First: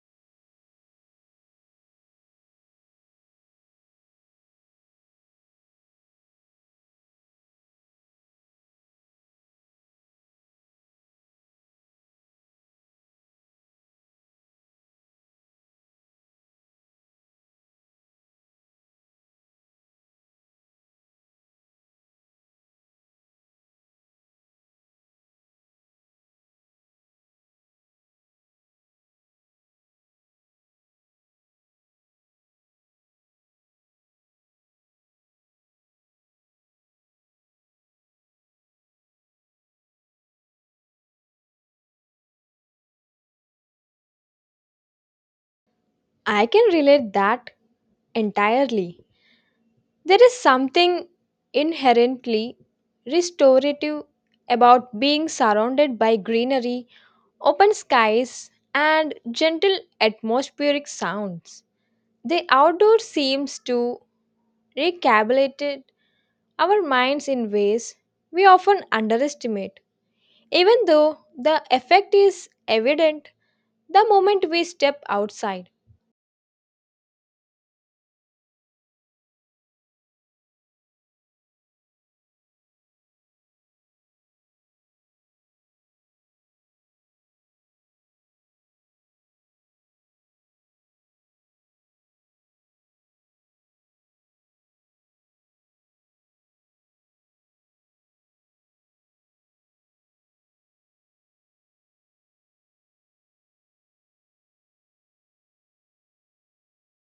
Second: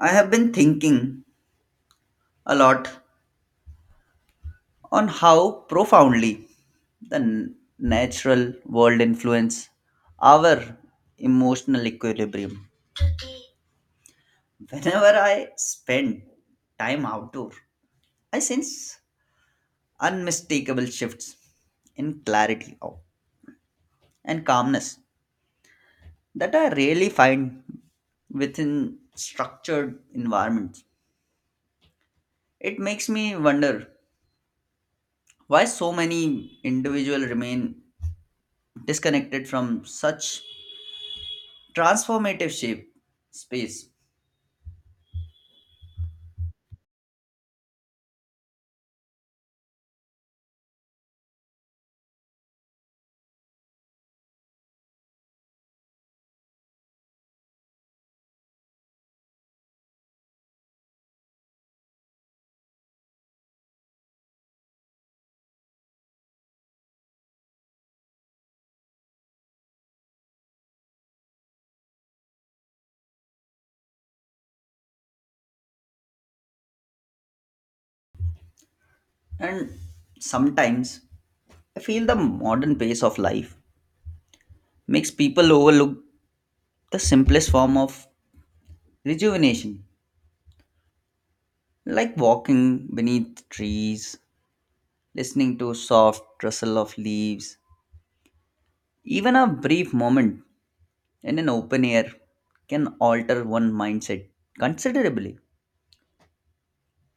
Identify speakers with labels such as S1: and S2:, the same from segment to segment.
S1: I have been thinking a lot on how profoundly the natural world influence our emotional equilibrium. Whenever I spend time outdoor, I sense unmistakable shifts in and calmness that I rarely find within structured environments. It makes me wonder why so many individuals remain disconnected from such transformative shape space,
S2: I can relate that entirely. There is something inherently restorative about being surrounded by greenery, open skies, and gentle atmospheric sounds. The outdoor seems to recalibrate our minds in ways we often underestimate. Even though the effect is evident the moment we step outside,
S1: and sometimes I feel the modern pace of life makes people overlook the simplest form of rejuvenation, like walking beneath trees, listening to soft rustle of leaves. Even a brief moment in an open air can alter one mindset considerably.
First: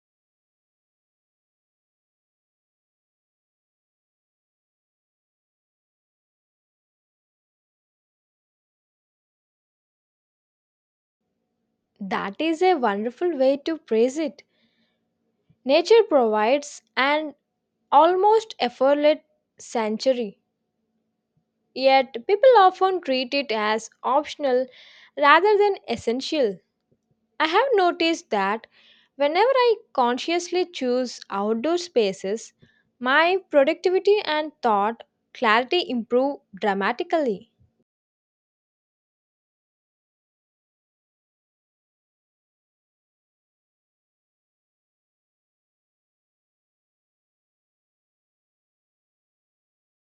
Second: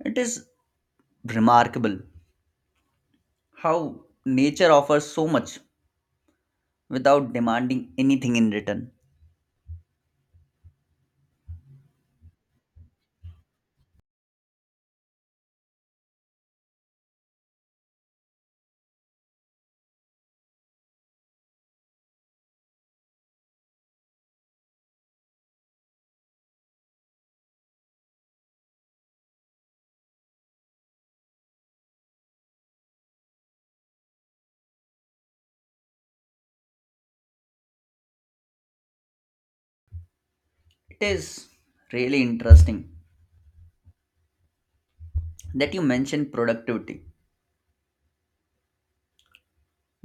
S1: It is remarkable how nature offers so much without demanding anything in return.
S2: that is a wonderful way to praise it. Nature provides an almost effortless sanctuary, yet people often treat it as optional rather than essential. I have noticed that whenever I consciously choose outdoor spaces, my productivity and thought clarity improve dramatically.
S1: It is really interesting that you mention productivity,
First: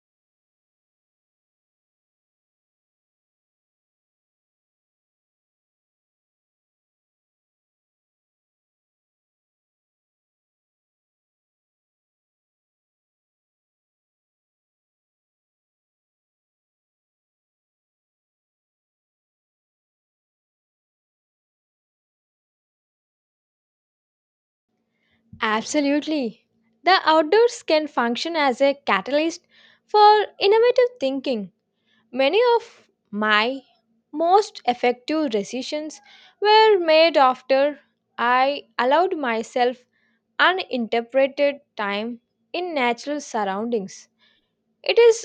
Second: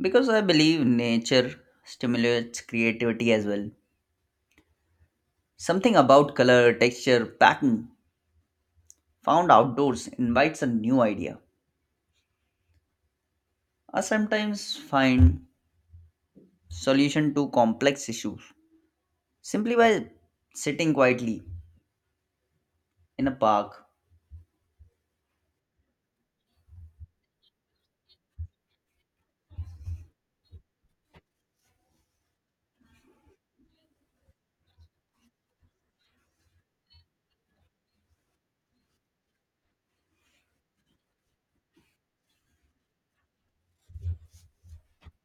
S1: because I believe nature stimulates creativity as well. Something about color, texture, packing found outdoors invites a new idea. I sometimes find solution to complex issues simply by sitting quietly in a park.
S2: Absolutely. The outdoors can function as a catalyst for innovative thinking. Many of my most effective decisions were made after I allowed myself uninterpreted time in natural surroundings. It is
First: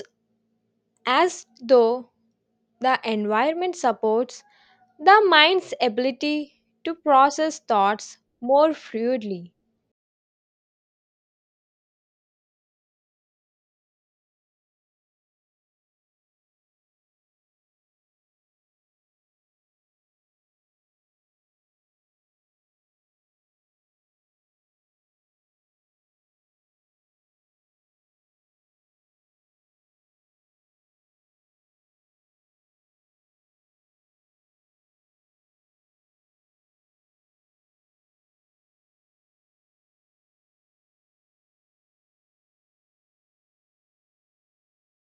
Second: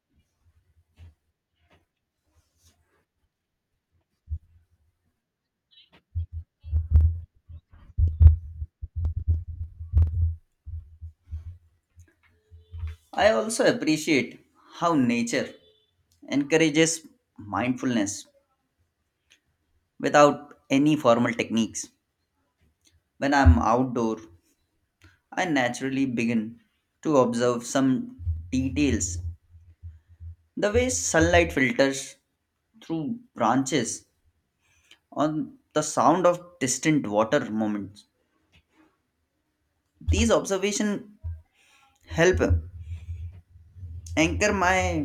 S2: as though the environment supports the mind's ability to process thoughts more fluidly.
S1: I also appreciate how nature encourages mindfulness without any formal techniques. When I'm outdoor, I naturally begin to observe some details. The way sunlight filters through branches on the sound of distant water movements. These observations help anchor my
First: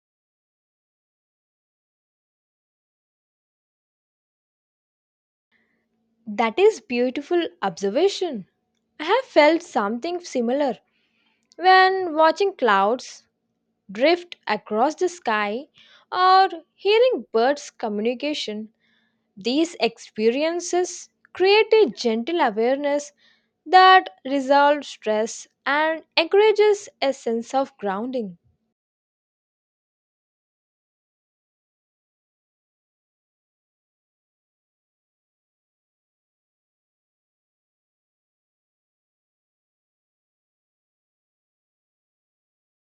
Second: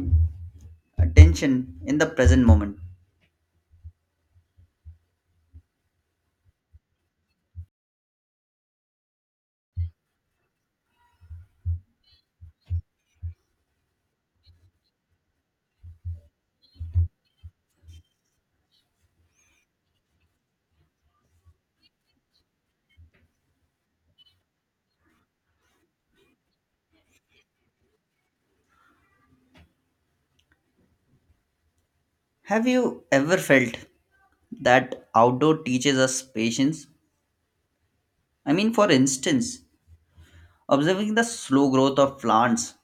S1: attention in the present moment.
S2: That is beautiful observation. I have felt something similar when watching clouds drift across the sky, or hearing birds' communication. These experiences create a gentle awareness that resolves stress and encourages a sense of grounding.
S1: Have you ever felt that outdoor teaches us patience? I mean, for instance, observing the slow growth of plants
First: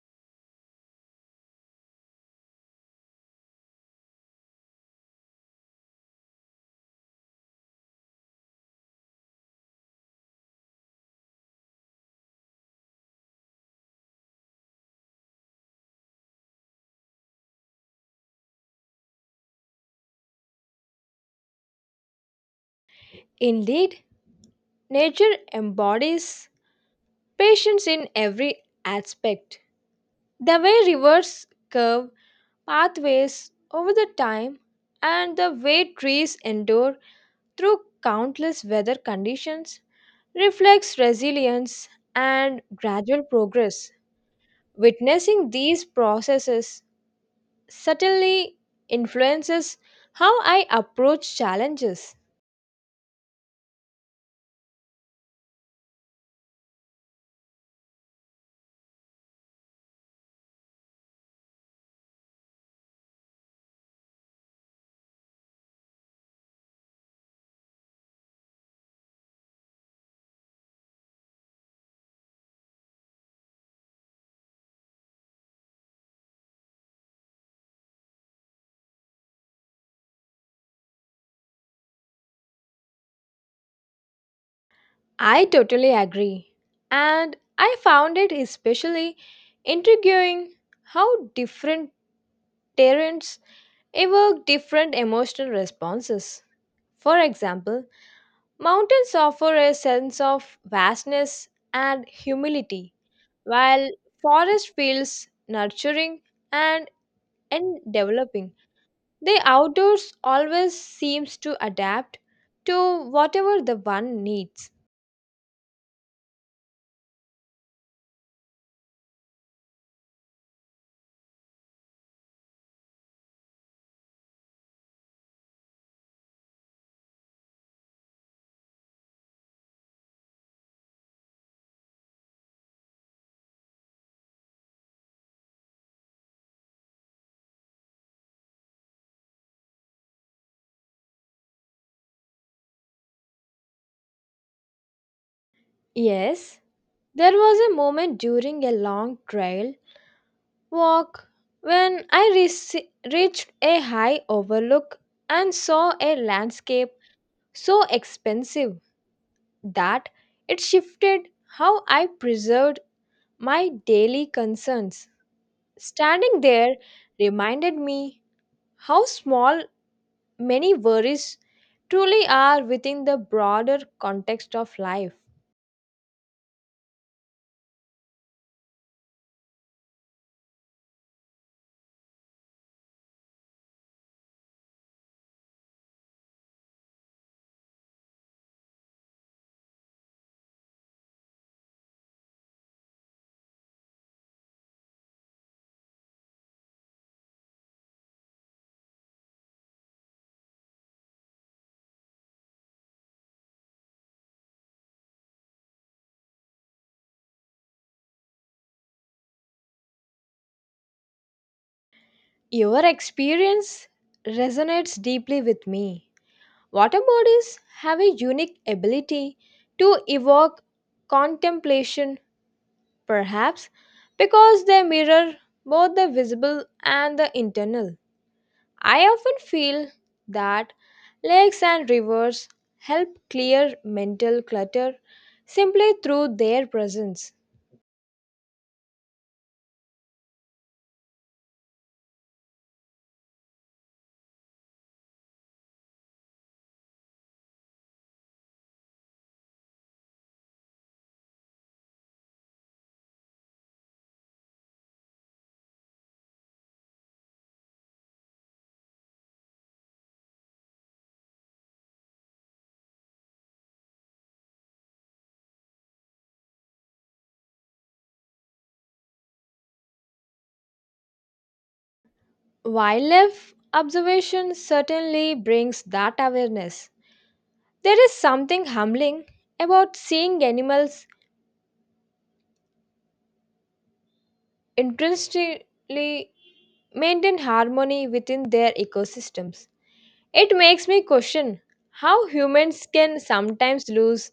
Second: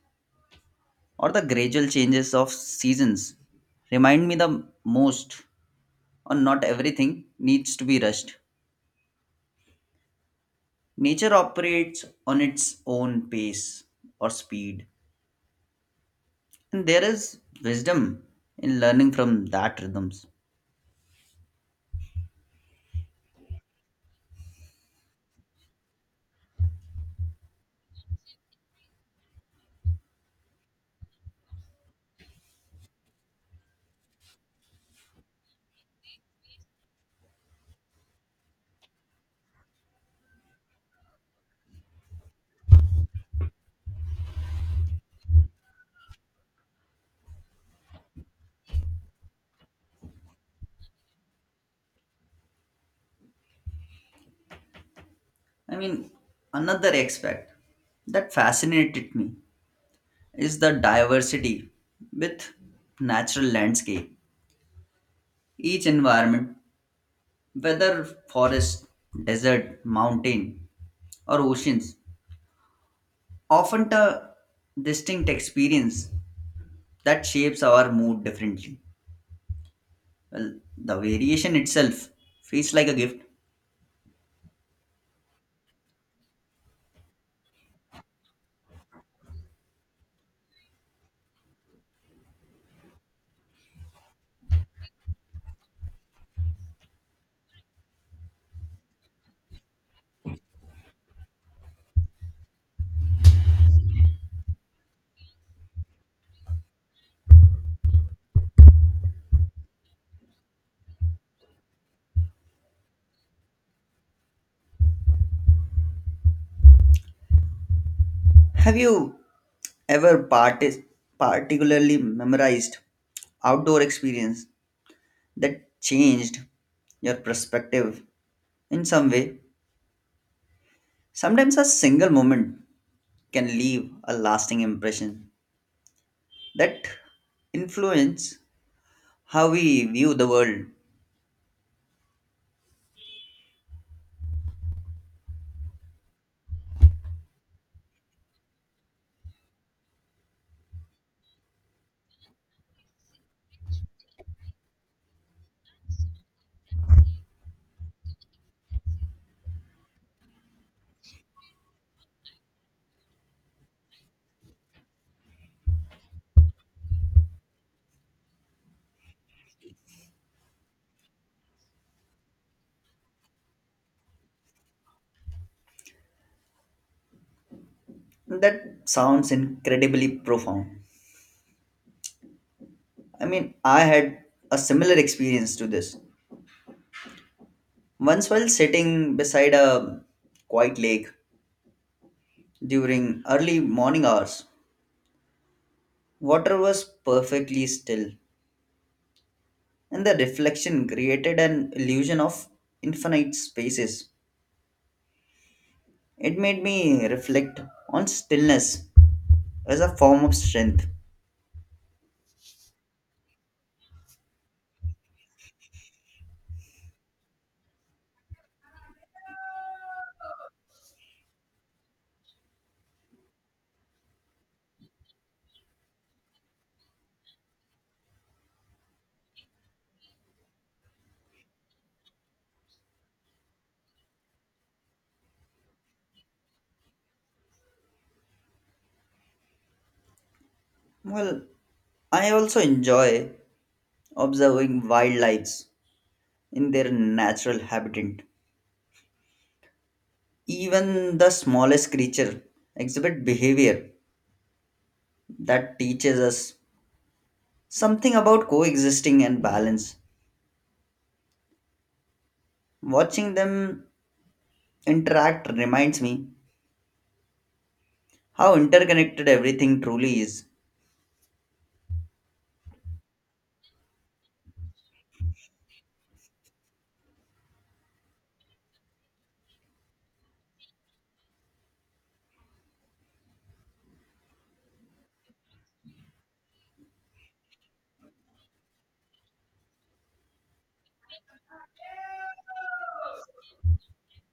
S1: or the gradual changes of seasons remind me the most on not everything needs to be rushed. Nature operates on its own pace or speed, and there is wisdom in learning from that rhythms.
S2: Indeed, nature embodies patience in every aspect. The way rivers curve pathways over the time and the way trees endure through countless weather conditions reflects resilience and gradual progress. Witnessing these processes certainly influences how I approach challenges.
S1: I mean, another aspect that fascinated me is the diversity with natural landscape. Each environment, whether forest, desert, mountain, or oceans, often a distinct experience that shapes our mood differently. Well, the variation itself feels like a gift.
S2: I totally agree. And I found it especially intriguing how different terrains evoke different emotional responses. For example, mountains offer a sense of vastness and humility, while forest feels nurturing and and developing, the outdoors always seems to adapt to whatever the one needs.
S1: Have you ever particularly memorized outdoor experience that changed your perspective in some way? Sometimes a single moment can leave a lasting impression that influence how we view the world.
S2: Yes, there was a moment during a long trail walk when reached a high overlook and saw a landscape so expensive that it shifted how I preserved my daily concerns. Standing there reminded me how small many worries truly are within the broader context of life.
S1: That sounds incredibly profound. I mean, I had a similar experience to this. Once, while sitting beside a quiet lake during early morning hours, water was perfectly still, and the reflection created an illusion of infinite spaces. It made me reflect on stillness as a form of strength.
S2: Your experience resonates deeply with me. Water bodies have a unique ability to evoke contemplation, perhaps because they mirror both the visible and the internal. I often feel that lakes and rivers help clear mental clutter simply through their presence.
S1: Well, I also enjoy observing wildlife in their natural habitat. Even the smallest creature exhibit behavior that teaches us something about coexisting and balance. Watching them interact reminds me how interconnected everything truly is.
S2: Wildlife observation certainly brings that awareness. There is something humbling about seeing animals intrinsically maintain harmony within their ecosystems. It makes me question how humans can sometimes lose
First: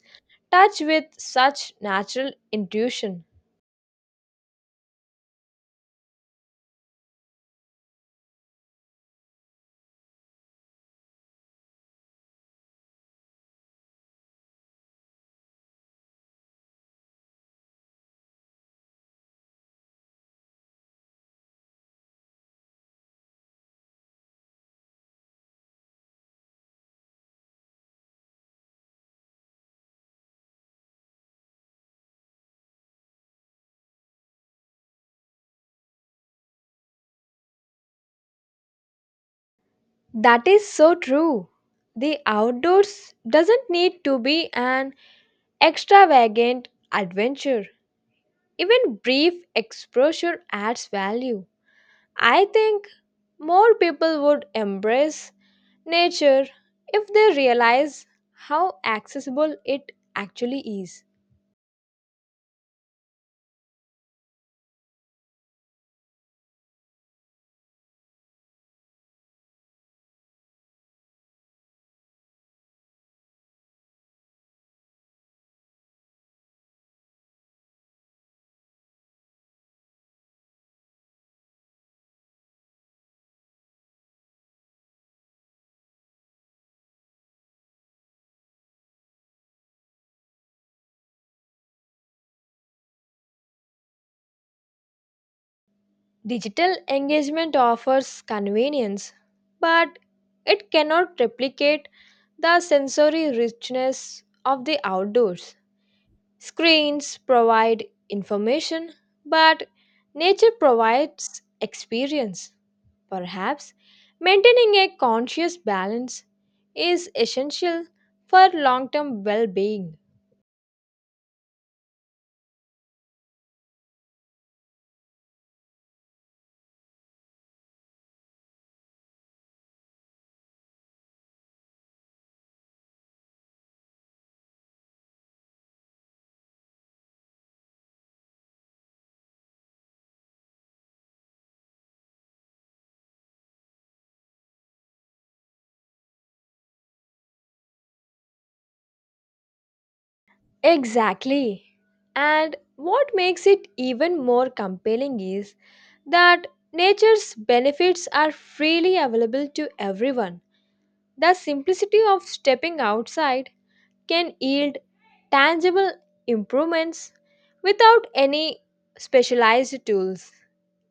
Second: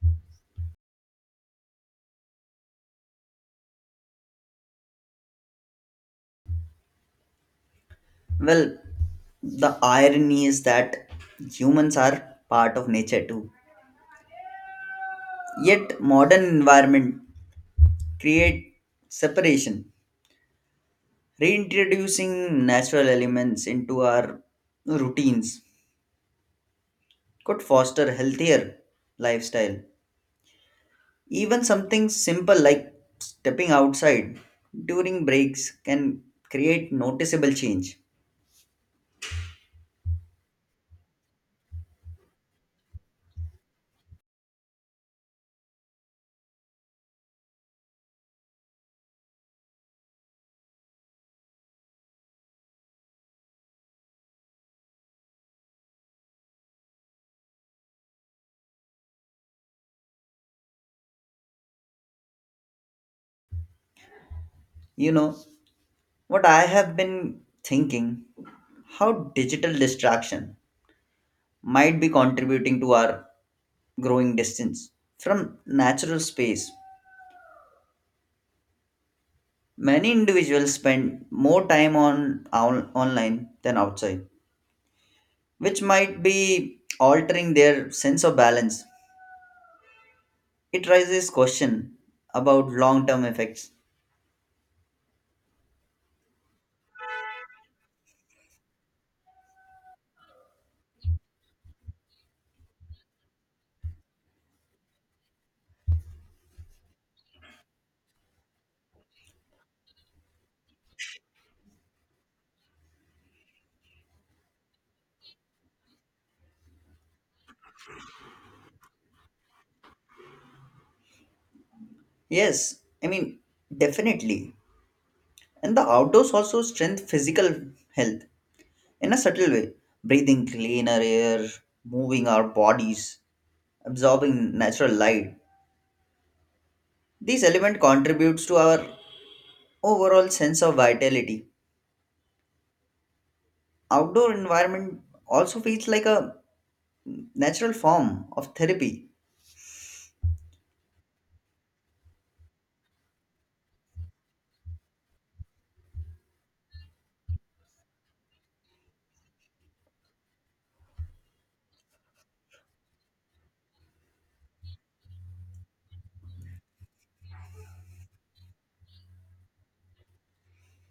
S2: touch with such natural intuition.
S1: Well, the irony is that humans are part of nature too. Yet modern environment create separation, reintroducing natural elements into our routines could foster healthier lifestyle. Even something simple like stepping outside during breaks can create noticeable change.
S2: That is so true. The outdoors doesn't need to be an extravagant adventure. Even brief exposure adds value. I think more people would embrace nature if they realize how accessible it actually is.
S1: You know what I have been thinking, how digital distraction might be contributing to our growing distance from natural space. Many individuals spend more time on online than outside, which might be altering their sense of balance. It raises question about long-term effects.
S2: Digital engagement offers convenience, but it cannot replicate the sensory richness of the outdoors. Screens provide information, but nature provides experience. Perhaps maintaining a conscious balance is essential for long term well being.
S1: Yes, I mean, definitely. And the outdoors also strengthen physical health in a subtle way. Breathing cleaner air, moving our bodies, absorbing natural light. These element contributes to our overall sense of vitality. Outdoor environment also feels like a natural form of therapy.
S2: Exactly. And what makes it even more compelling is that nature's benefits are freely available to everyone. The simplicity of stepping outside can yield tangible improvements without any specialized tools.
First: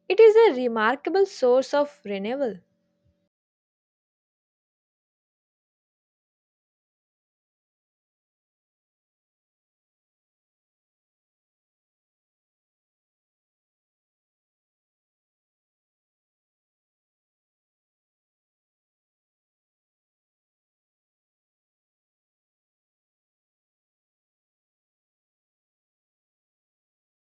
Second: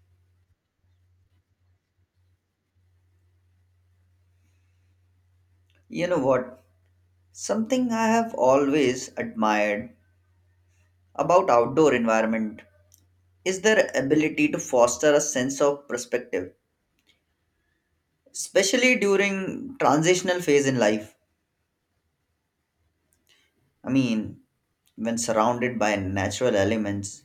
S2: It is a remarkable source of renewal.
S1: You know what? Something I have always admired about outdoor environment is their ability to foster a sense of perspective, especially during transitional phase in life. I mean, when surrounded by natural elements,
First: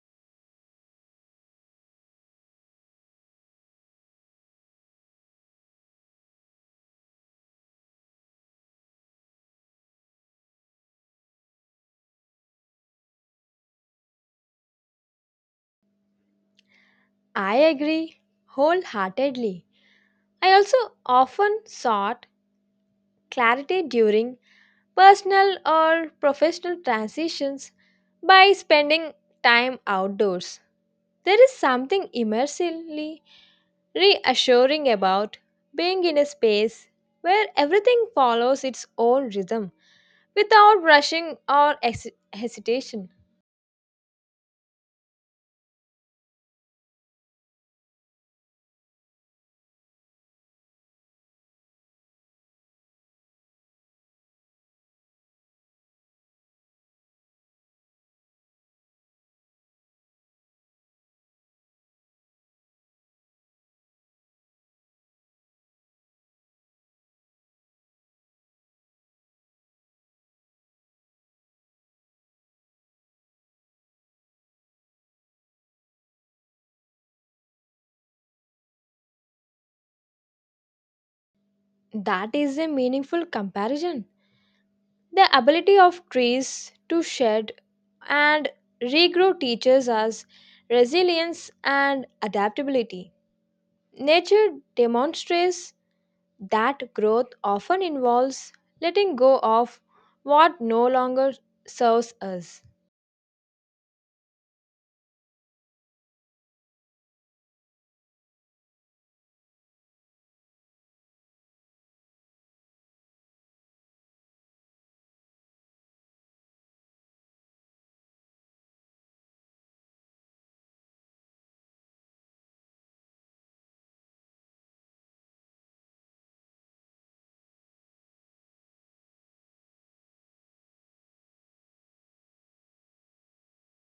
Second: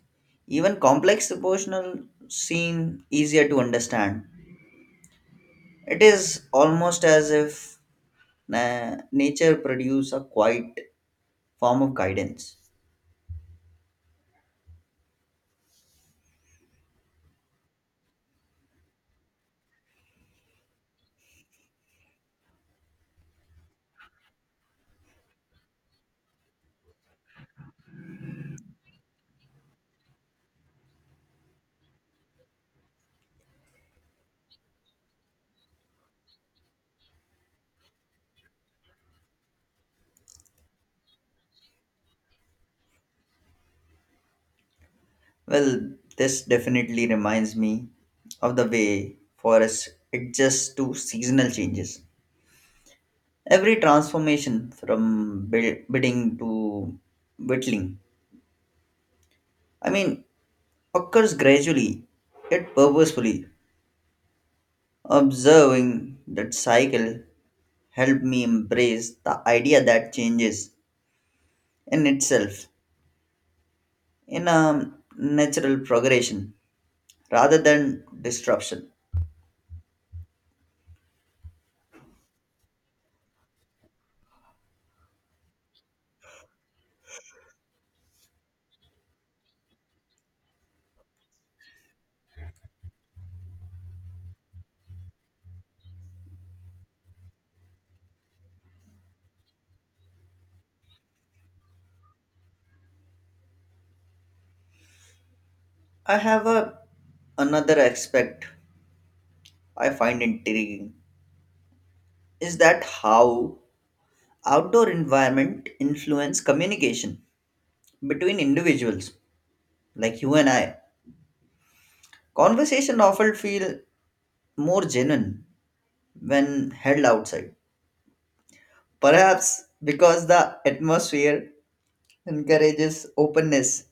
S1: even complex proportional seem easier to understand. It is almost as if nature produce a quiet form of guidance.
S2: I agree wholeheartedly. I also often sought clarity during personal or professional transitions by spending time outdoors. There is something immersively reassuring about being in a space where everything follows its own rhythm without rushing or hesitation.
S1: Well, this definitely reminds me of the way forests adjust to seasonal changes. Every transformation from bidding to whittling, I mean, occurs gradually yet purposefully. Observing that cycle helped me embrace the idea that changes in itself in a natural progression rather than disruption.
S2: That is a meaningful comparison. The ability of trees to shed and regrow teaches us resilience and adaptability. Nature demonstrates that growth often involves letting go of what no longer serves us.
S1: I have a another aspect I find intriguing is that how outdoor environment influence communication between individuals like you and I. Conversation often feel more genuine when held outside. Perhaps because the atmosphere encourages openness,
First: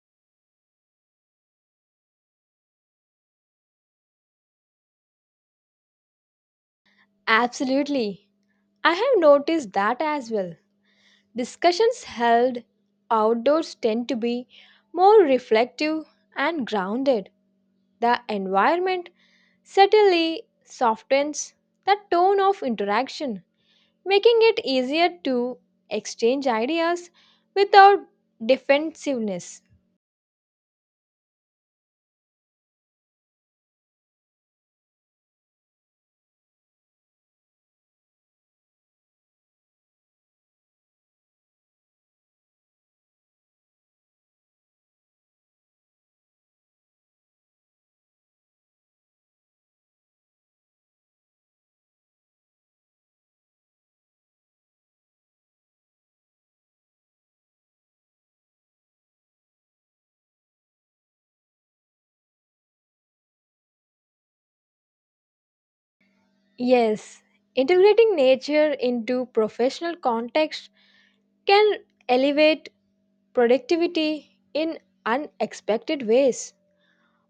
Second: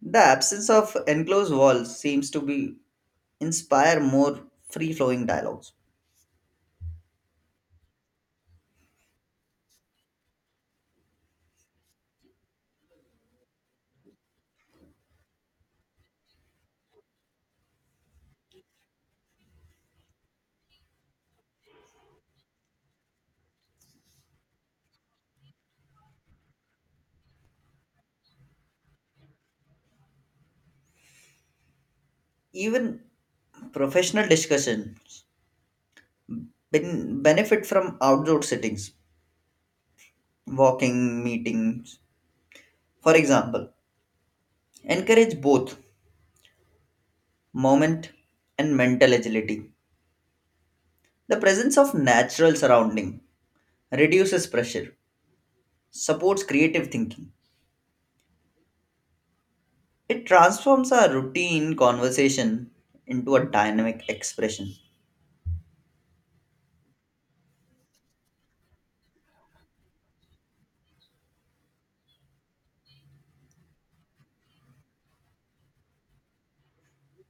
S1: the absence of enclosed walls seems to be inspire more free-flowing dialogues.
S2: Absolutely. I have noticed that as well. Discussions held outdoors tend to be more reflective and grounded. The environment certainly softens the tone of interaction, making it easier to exchange ideas without defensiveness.
S1: Even professional discussions benefit from outdoor settings. Walking meetings, for example, encourage both moment and mental agility. The presence of natural surrounding reduces pressure, supports creative thinking. It transforms a routine conversation into a dynamic expression.
S2: Yes, integrating nature into professional context can elevate productivity in unexpected ways.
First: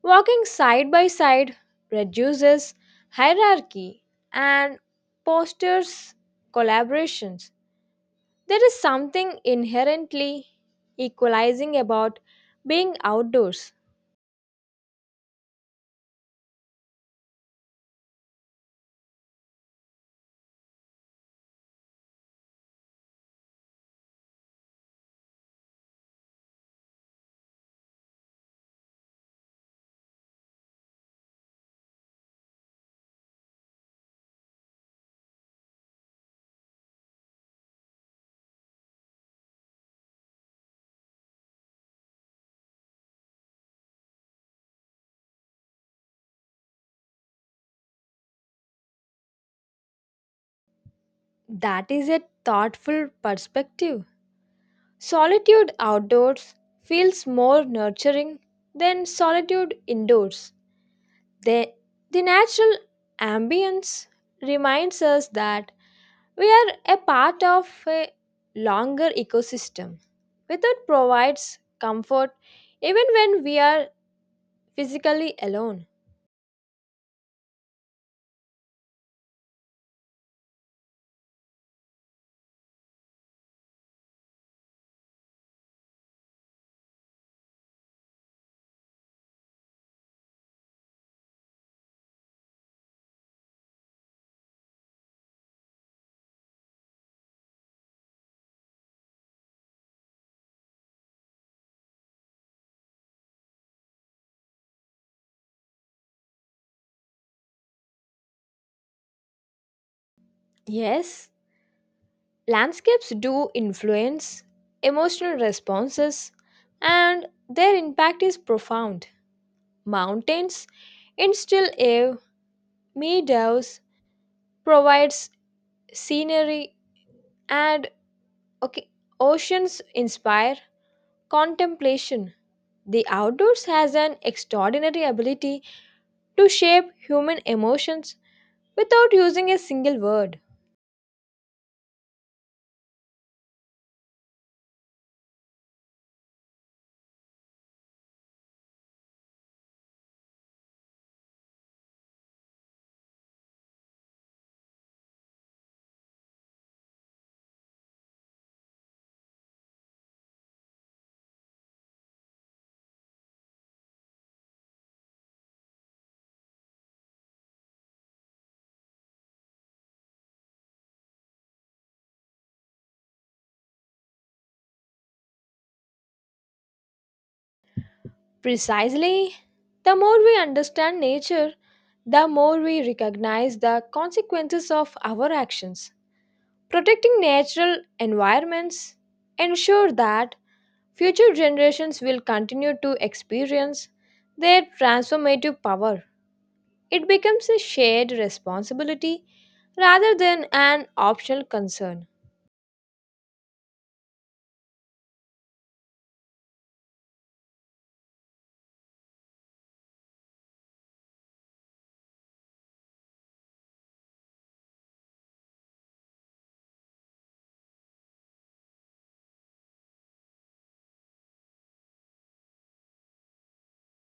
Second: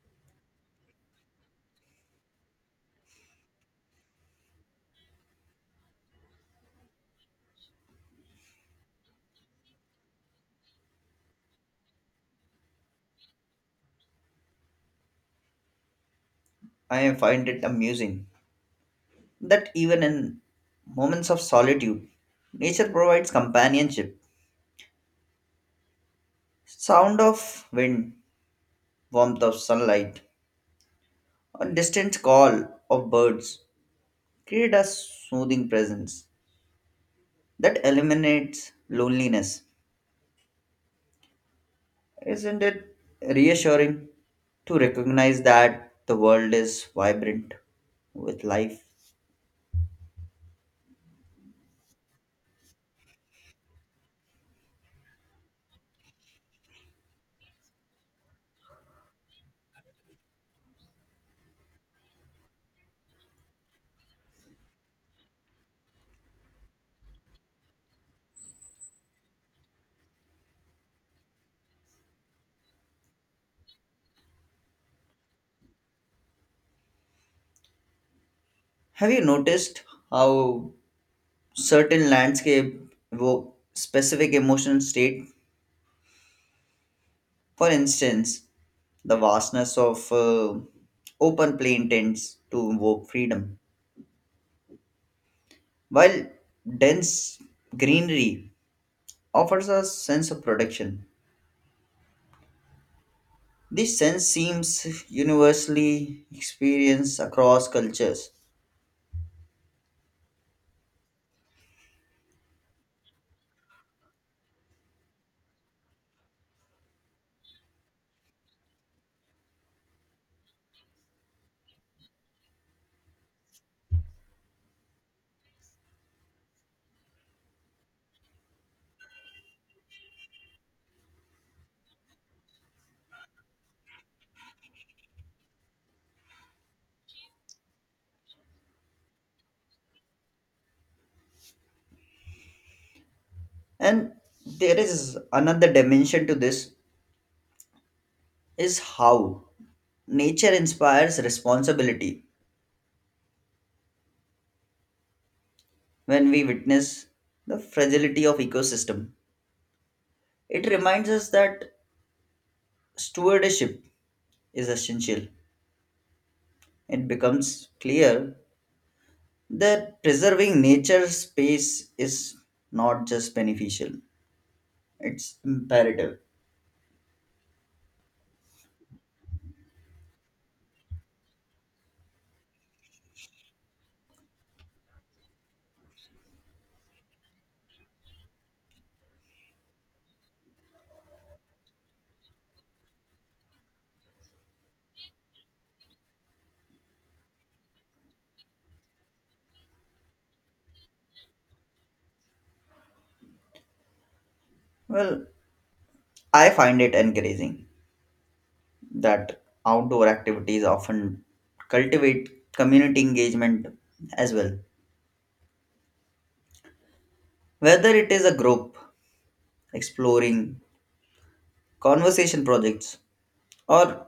S2: Walking side by side reduces hierarchy and fosters collaborations. There is something inherently equalizing about being outdoors.
S1: I find it amusing that even in moments of solitude, nature provides companionship. Sound of wind, warmth of sunlight, or distant call of birds create a soothing presence that eliminates loneliness. Isn't it reassuring to recognize that the world is vibrant with life?
S2: That is a thoughtful perspective. Solitude outdoors feels more nurturing than solitude indoors. The, the natural ambience reminds us that we are a part of a longer ecosystem. Without provides comfort even when we are physically alone.
S1: Have you noticed how certain landscape evoke specific emotional state? For instance, the vastness of open plain tends to evoke freedom, while dense greenery offers a sense of protection. This sense seems universally experienced across cultures.
S2: Yes, landscapes do influence emotional responses and their impact is profound. Mountains instill awe, meadows provides scenery and okay, oceans inspire contemplation. The outdoors has an extraordinary ability to shape human emotions without using a single word.
S1: And there is another dimension to this is how nature inspires responsibility when we witness the fragility of ecosystem. It reminds us that stewardship is essential. It becomes clear that preserving nature's space is not just beneficial, it's imperative.
S2: Precisely, the more we understand nature, the more we recognize the consequences of our actions. Protecting natural environments ensure that future generations will continue to experience their transformative power. It becomes a shared responsibility rather than an optional concern.
S1: Well, I find it encouraging that outdoor activities often cultivate community engagement as well. Whether it is a group exploring, conversation projects, or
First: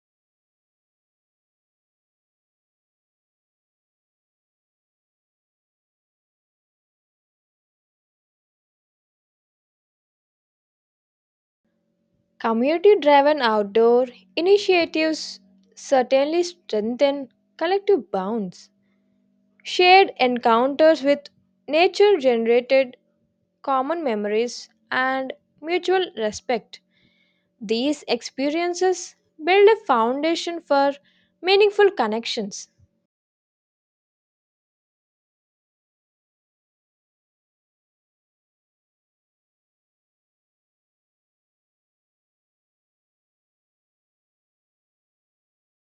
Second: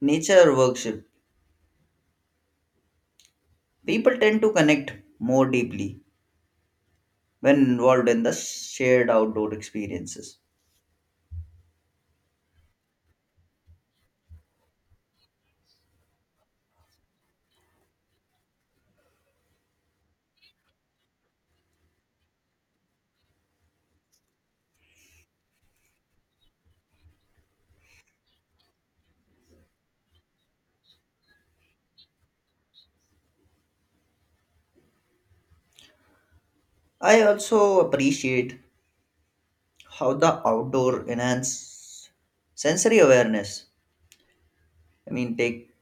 S1: nature worship, people tend to connect more deeply when involved in the shared outdoor experiences.
S2: Community driven outdoor initiatives certainly strengthen collective bonds. Shared encounters with nature generated common memories and mutual respect. These experiences build a foundation for meaningful connections.
S1: I also appreciate how the outdoor enhance sensory awareness. I mean, take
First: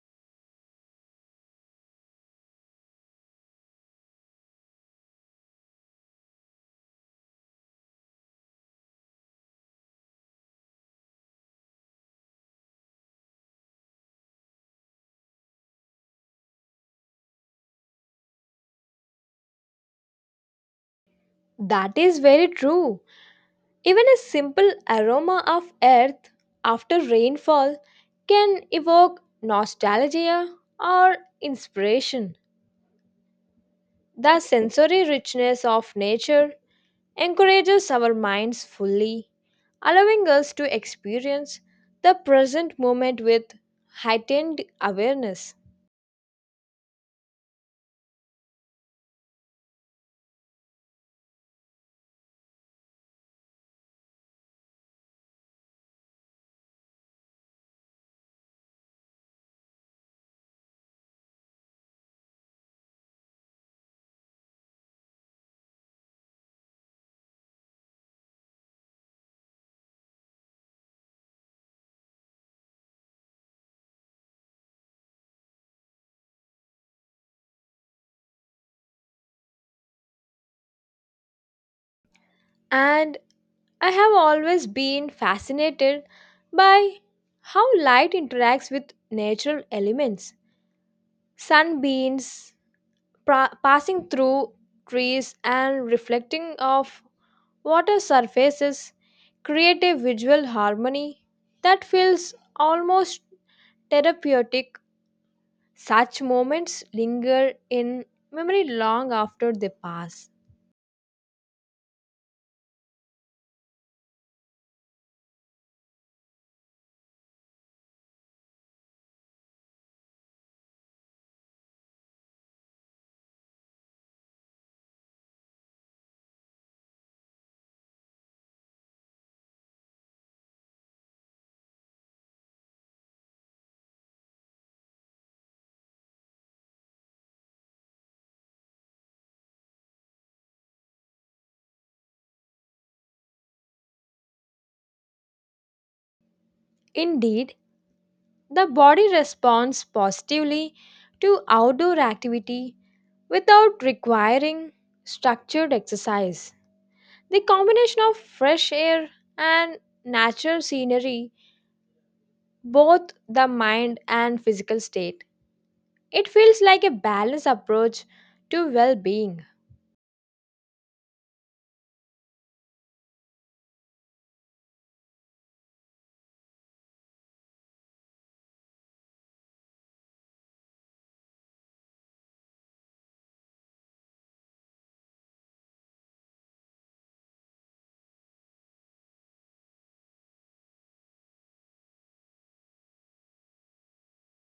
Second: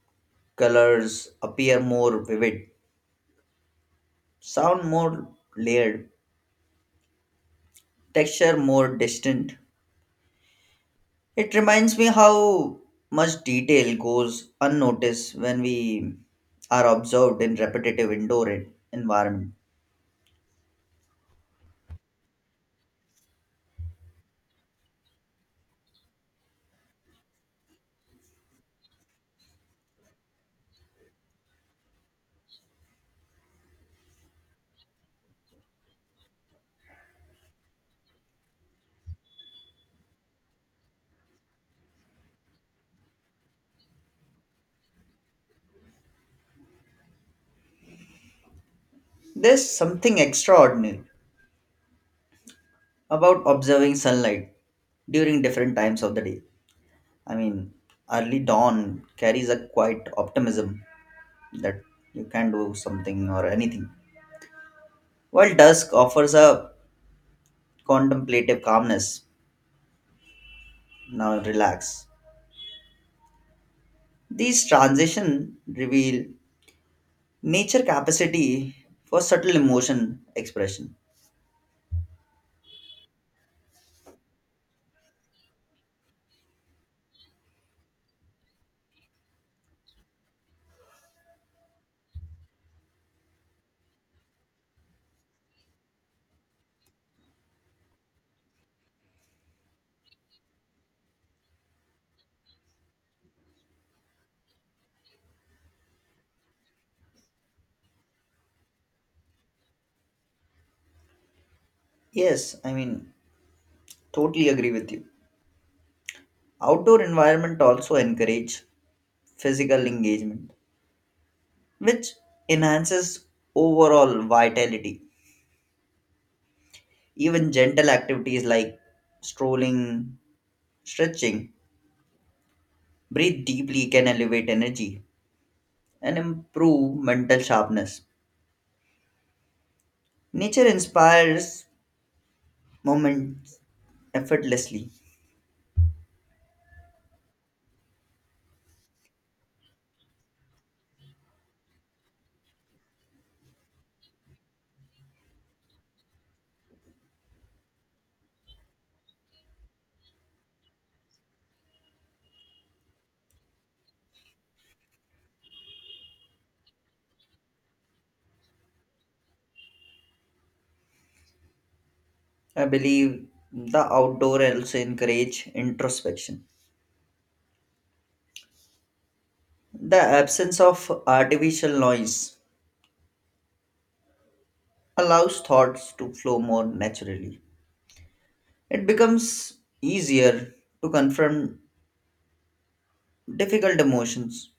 S1: colors appear more vivid, sound more layered, texture more distant. It reminds me how much detail goes unnoticed when we are observed in repetitive indoor environment.
S2: That is very true. Even a simple aroma of earth after rainfall can evoke nostalgia or inspiration. The sensory richness of nature encourages our minds fully, allowing us to experience the present moment with heightened awareness.
S1: There's something extraordinary about observing sunlight during different times of the day. I mean, early dawn carries a quiet optimism that you can do something or anything, while dusk offers a contemplative calmness. Now relax. These transition reveal nature capacity for subtle emotion expression.
S2: And I have always been fascinated by how light interacts with natural elements. Sunbeams passing through trees and reflecting off water surfaces create a visual harmony that feels almost therapeutic. Such moments linger in memory long after they pass.
S1: Yes, I mean, totally agree with you. Outdoor environment also encourage physical engagement, which enhances overall vitality. Even gentle activities like strolling, stretching, breathe deeply can elevate energy and improve mental sharpness. Nature inspires moments effortlessly.
S2: Indeed, the body responds positively to outdoor activity without requiring structured exercise. The combination of fresh air and natural scenery, both the mind and physical state, it feels like a balanced approach to well being.
S1: I believe the outdoor also encourage introspection. The absence of artificial noise allows thoughts to flow more naturally. It becomes easier to confront difficult emotions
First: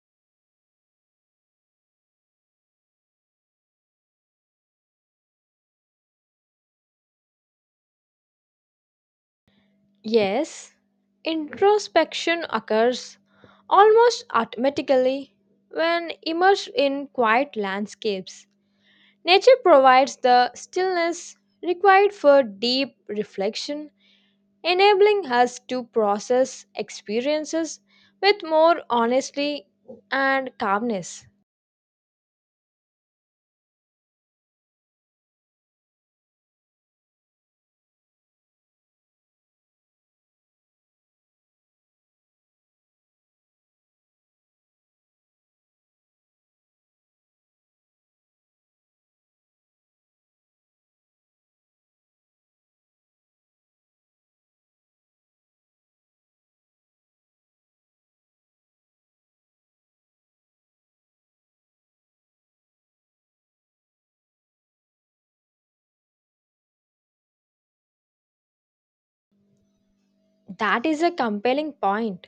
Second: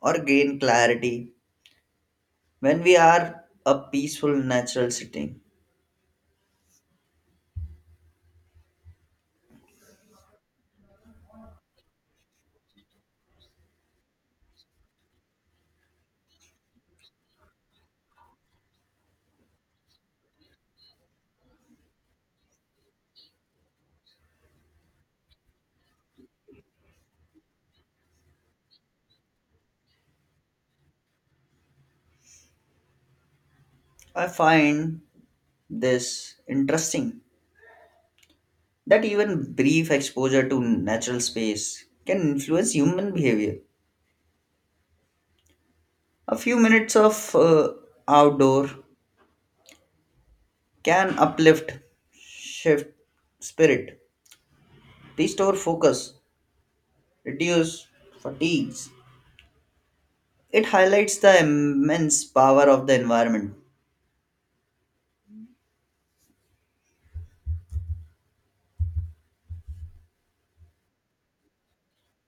S1: or gain clarity when we are a peaceful natural setting.
S2: Yes, introspection occurs almost automatically when immersed in quiet landscapes. Nature provides the stillness required for deep reflection, enabling us to process experiences with more honesty and calmness.
S1: I find this interesting that even brief exposure to natural space can influence human behavior. A few minutes of outdoor can uplift, shift spirit, restore focus, reduce fatigues. It highlights the immense power of the environment.
S2: That is a compelling point.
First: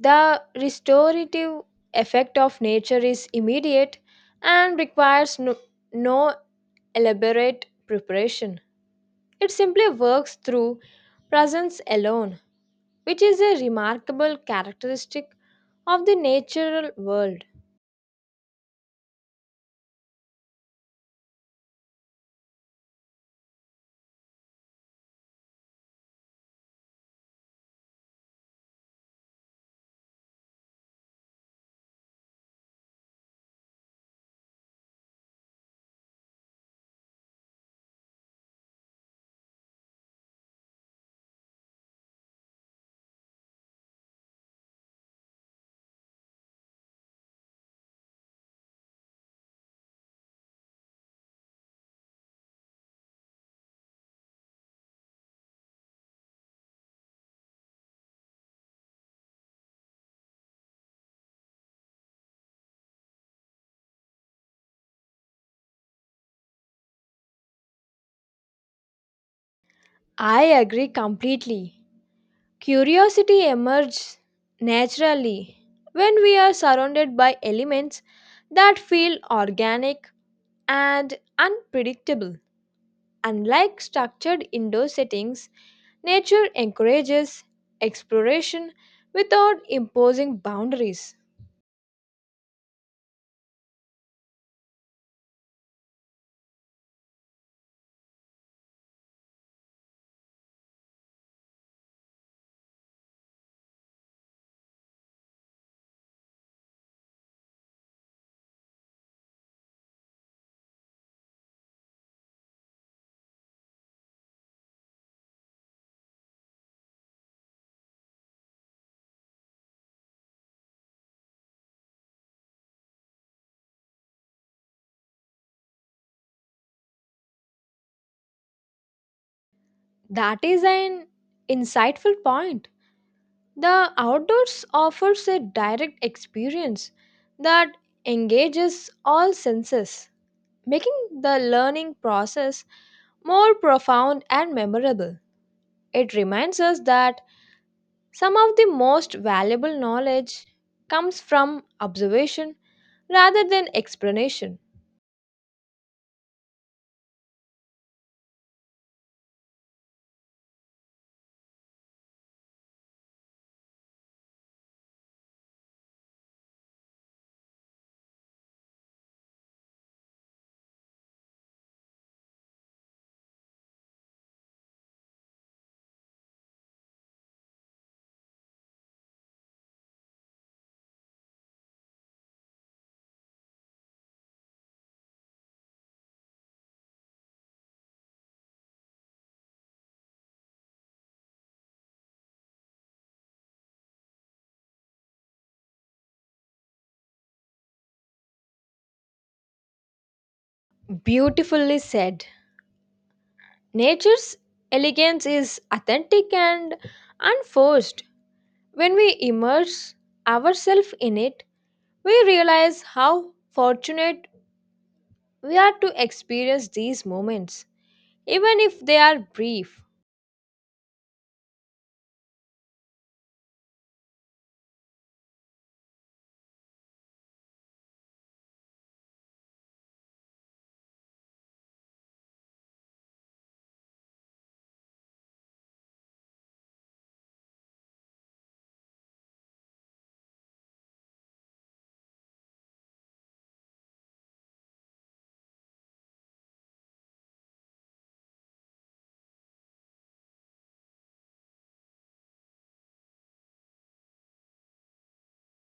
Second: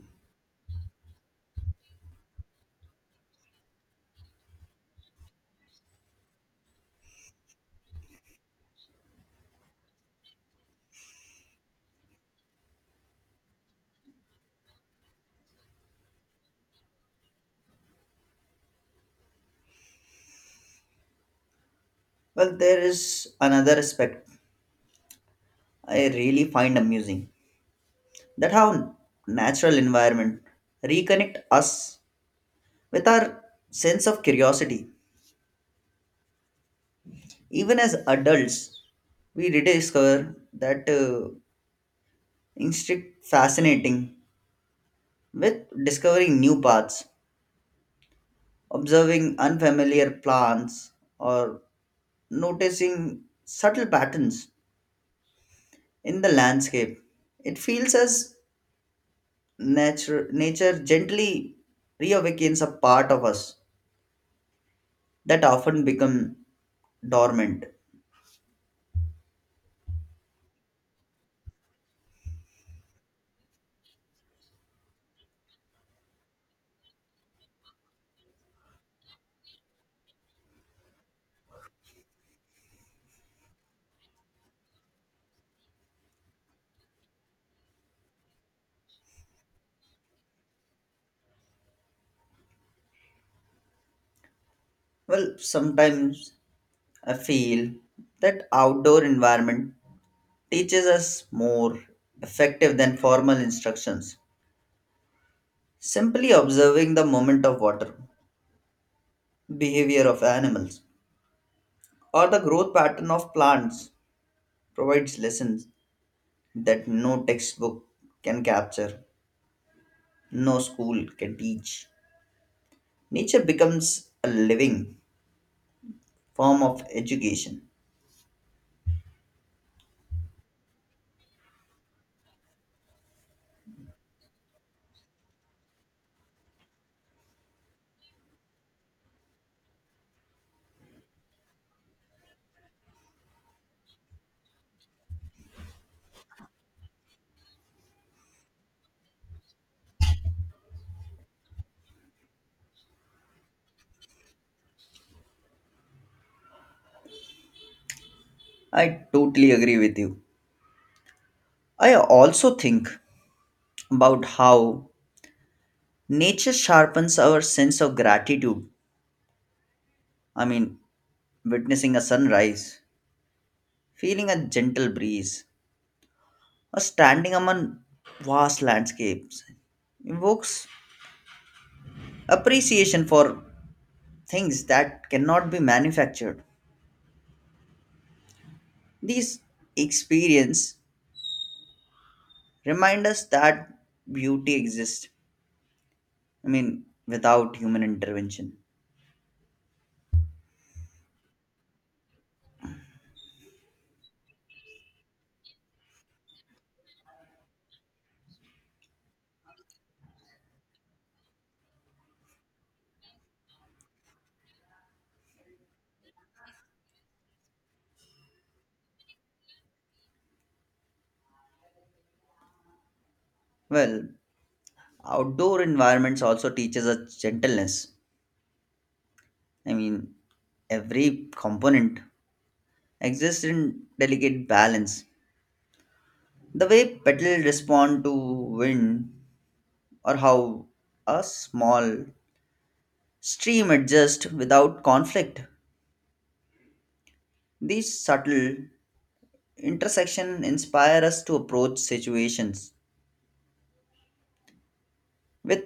S2: The restorative effect of nature is immediate and requires no elaborate preparation. It simply works through presence alone, which is a remarkable characteristic of the natural world.
S1: Well, there is another aspect I really find amusing, that how natural environment reconnect us with our sense of curiosity. Even as adults, we rediscover that instinct fascinating with discovering new paths, observing unfamiliar plants, or noticing subtle patterns in the landscape. It feels as nature gently reawakens a part of us that often become dormant.
S2: I agree completely. Curiosity emerges naturally when we are surrounded by elements that feel organic and unpredictable. Unlike structured indoor settings, nature encourages exploration without imposing boundaries.
S1: Well, sometimes I feel that outdoor environment teaches us more effective than formal instructions. Simply observing the movement of water, behavior of animals, or the growth pattern of plants provides lessons that no textbook can capture, no school can teach. Nature becomes a living form of education.
S2: That is an insightful point. The outdoors offers a direct experience that engages all senses, making the learning process more profound and memorable. It reminds us that some of the most valuable knowledge comes from observation rather than explanation.
S1: I totally agree with you. I also think about how nature sharpens our sense of gratitude. I mean, witnessing a sunrise, feeling a gentle breeze, or standing among vast landscapes evokes appreciation for things that cannot be manufactured. These experience remind us that beauty exists, I mean, without human intervention.
S2: Beautifully said. Nature's elegance is authentic and unforced. When we immerse ourselves in it, we realize how fortunate we are to experience these moments, even if they are brief.
S1: Well, outdoor environments also teaches us gentleness. I mean, every component exist in delicate balance. The way petals respond to wind, or how a small stream adjusts without conflict. These subtle intersections inspire us to approach situations with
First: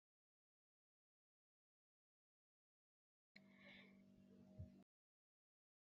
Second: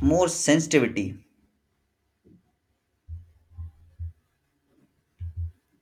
S1: more sensitivity.